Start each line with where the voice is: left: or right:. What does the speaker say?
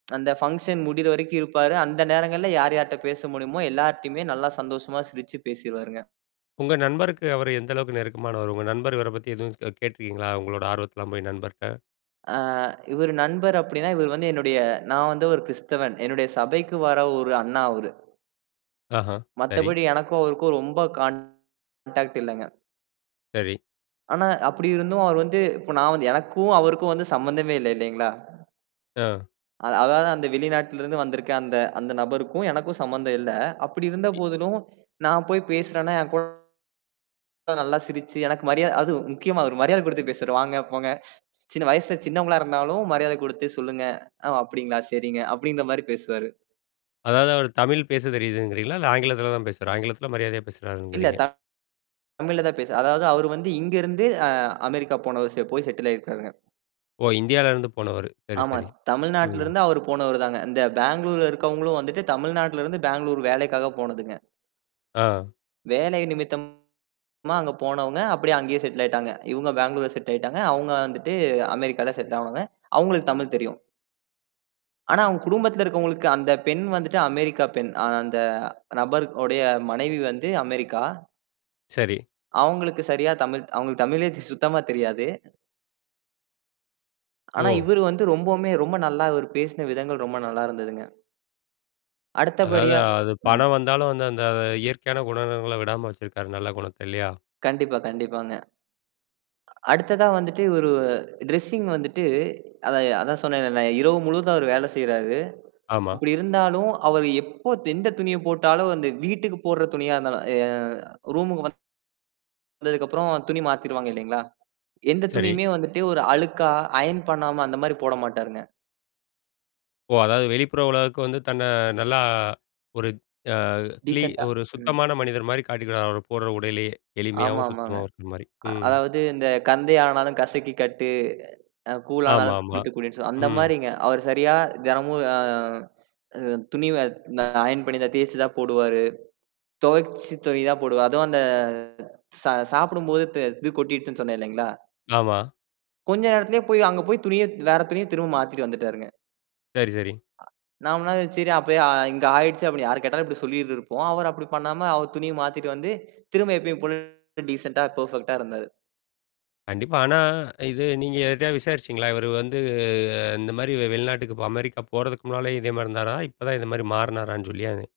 right: அந்த பங்ஷன் முடியற வரைக்கும் இருப்பாரு, அந்த நேரங்களில யார் யார்கிட்ட பேச முடியுமோ எல்லார்ட்டயுமே நல்லா சந்தோஷமா சிரிச்சு பேசிருவாருங்க.
left: உங்க நண்பருக்கு அவர் எந்த அளவுக்கு நெருக்கமானவர். உங்க நண்பர் இவரை பற்றி எதுவும் கேட்டுருக்கீங்களா உங்களோட ஆர்வத்தலாம் போய் நண்பர்ட்ட.
right: ஆ, இவர் நண்பர் அப்படின்னா இவர் வந்து என்னுடைய நான் வந்து ஒரு கிறிஸ்தவன். என்னுடைய சபைக்கு வர ஒரு அண்ணா அவரு.
left: ஆஹா. சரி.
right: மத்தபடி எனக்கும் அவருக்கும் ரொம்ப கான்டாக்ட் இல்லங்க.
left: சரி.
right: ஆனா, அப்படி இருந்தும் அவர் வந்து இப்ப நான் வந்து எனக்கும் அவருக்கும் வந்து சம்பந்தமே இல்லை இல்லைங்களா?
left: ஆ.
right: அத அதாவது அந்த வெளிநாட்டிலிருந்து வந்திருக்க அந்த அந்தநபருக்கும் எனக்கும் சம்பந்தம் இல்லை. அப்படி இருந்த
left: இ
right: போதிலும் நான் போய் பேசுறேன்ன்னா என்கூட நல்லா சிரிச்சு எனக்கு மரியாதை அதும் முக்கியமா அவரு மரியாதை கொடுத்து பேசுரே வாங்க போங்க. சின்ன வயசுல சின்னவங்களா இருந்தாலும் மரியாதை கொடுத்து சொல்லுங்க. அ ஒ அப்படிங்களா சரிங்க அப்படின்ற மாதிரி பேசுவாரு.
left: அதாவது அவர் தமிழ் பேச தெரியுதுங்கிறீங்களா? இல்ல ஆங்கிலத்தில் தான் பேசுவார், ஆங்கிலத்தில மரியாதையா பேசுகிறாரு
right: இல்ல.
left: இங்கிறீங்க.
right: தமிழ்ல தான் பேசுறார். அதாவது அவரு வந்து இங்க இருந்து அ அமெரிக்கா போன வருசியா போய் செட்டில் ஆயிருக்காருங்க.
left: ஓ, இந்தியால இருந்து போனவர். சரி,
right: ஆமா.
left: சரி.
right: தமிழ்நாட்டில
left: ம்.
right: இருந்து அவரு போனவருதான்ங்க. இந்த பெங்களூர்ல இருக்கிறவங்களும் வந்துட்டு தமிழ்நாட்டில இருந்து பெங்களூர் வேலைக்காக போனதுங்க.
left: ஆ.
right: வேலை நிமித்தமா அங்க போனவங்க அப்படியே அங்கேயே செட்டில் ஆயிட்டாங்க. இவங்க பெங்களூர்ல செட்டில் ஆயிட்டாங்க. அவங்க வந்துட்டு அமெரிக்கால செட்டில் ஆனவங்க. அவங்களுக்கு தமிழ் தெரியும். ஆனா, அவங்க குடும்பத்துல இருக்கறவங்களுக்கு அந்த பெண் வந்துட்டு அமெரிக்கா பெண். அந்த நபருடைய மனைவி வந்து அமெரிக்கா.
left: சரி.
right: அவங்களுக்கு சரியா தமிழ் அவங்களுக்கு தமிழே சுத்தமா தெரியாது. ஆனா
left: ஓ!.
right: இவர் வந்து ரொம்பவுமே ரொம்ப நல்லா இவர் பேசின விதங்கள் ரொம்ப நல்லா இருந்ததுங்க.
left: அதாவது
right: அடுத்தபடியா.
left: அது
right: ம்.
left: பணம் வந்தாலும் அந்த அந்த இயற்கையான குணங்களை விடாம வச்சிருக்காரு நல்ல குணம் இல்லையா.
right: கண்டிப்பா, கண்டிப்பாங்க. அடுத்ததா வந்துட்டு இவரு டிரெஸ்ஸிங் வந்துட்டு அதான் அதான் சொன்னேன் இல்ல இரவு முழுவதும் அவர் வேலை செய்றாரு.
left: ஆமா.
right: அப்படி இருந்தாலும் அவர் எப்ப எந்த துணியை போட்டாலும் அந்த வீட்டுக்கு போடுற துணியா இருந்தாலும் ய அ ரூம்க்கு வந்து. வந்ததுக்கு அப்புறம் துணி மாத்திருவாங்க இல்லைங்களா? எந்த
left: சரி.
right: துணியுமே வந்துட்டு ஒரு அழுக்கா ஐயன் பண்ணாம அந்த மாதிரி போட மாட்டாருங்க.
left: ஓ! அதாவது வெளிப்புற உலகிற்கு வந்து தன்னை நல்லா ஒரு அ கிலி
right: டிசென்ட்டா.
left: ஒரு
right: ம்.
left: சுத்தமான மனிதர் மாதிரி காட்டிக்கிறார் அவர் போடுற உடையிலேயே எளிமையாகவும்
right: ஆமாமாங்க.
left: சுத்தமாகவும் இருக்கிற மாதிரி,
right: அ
left: ம்.
right: அதாவது இந்த கந்தை ஆனாலும் கசக்கி கட்டு அ கூல் ஆனாலும் குளித்துக்
left: ஆமாமா.ம்.
right: கூடி சொல் அந்த மாதிரிங்க. அவர் சரியா தினமும் ஆ துணி வ ஐயன் பண்ணி தான் தேய்ச்சு தான் போடுவாரு. துவைச்ச துணி தான் போடுவே. அதுவும் அந்த ச சாப்பிடும்போது இது கொட்டிடுச்சுன்னு து இது கொட்டிடுச்சு சொன்னேன் இல்லைங்களா.
left: ஆமா.
right: கொஞ்ச நேரத்திலேயே போய் அங்க போய் துணிய வேற துணிய திரும்ப மாத்திட்டு வந்துட்டாருங்க.
left: சரி, சரி.
right: ஆ. நம்மனா சரி அப்பயே இங்க ஆயிடுச்சு அப்படின்னு யாரு கேட்டாலும் இப்படி சொல்லிட்டு இருப்போம். அவரு அப்படி பண்ணாம அவர் துணிய மாத்திட்டு வந்து திரும்ப எப்பயும் போல டிசென்ட்டா பெர்ஃபெக்ட்டா இருந்தாரு.
left: கண்டிப்பா. ஆனா இது நீங்க யாருகிட்டையாவது விசாரிச்சீங்களா, இவர் வந்து இந்த மாதிரி வெளிநாட்டுக்கு போ அமெரிக்கா போறதுக்கு முன்னாலே இதே மாதிரி இருந்தாரா இப்போதான் இது மாதிரி மாறினாரான்னு சொல்லி அது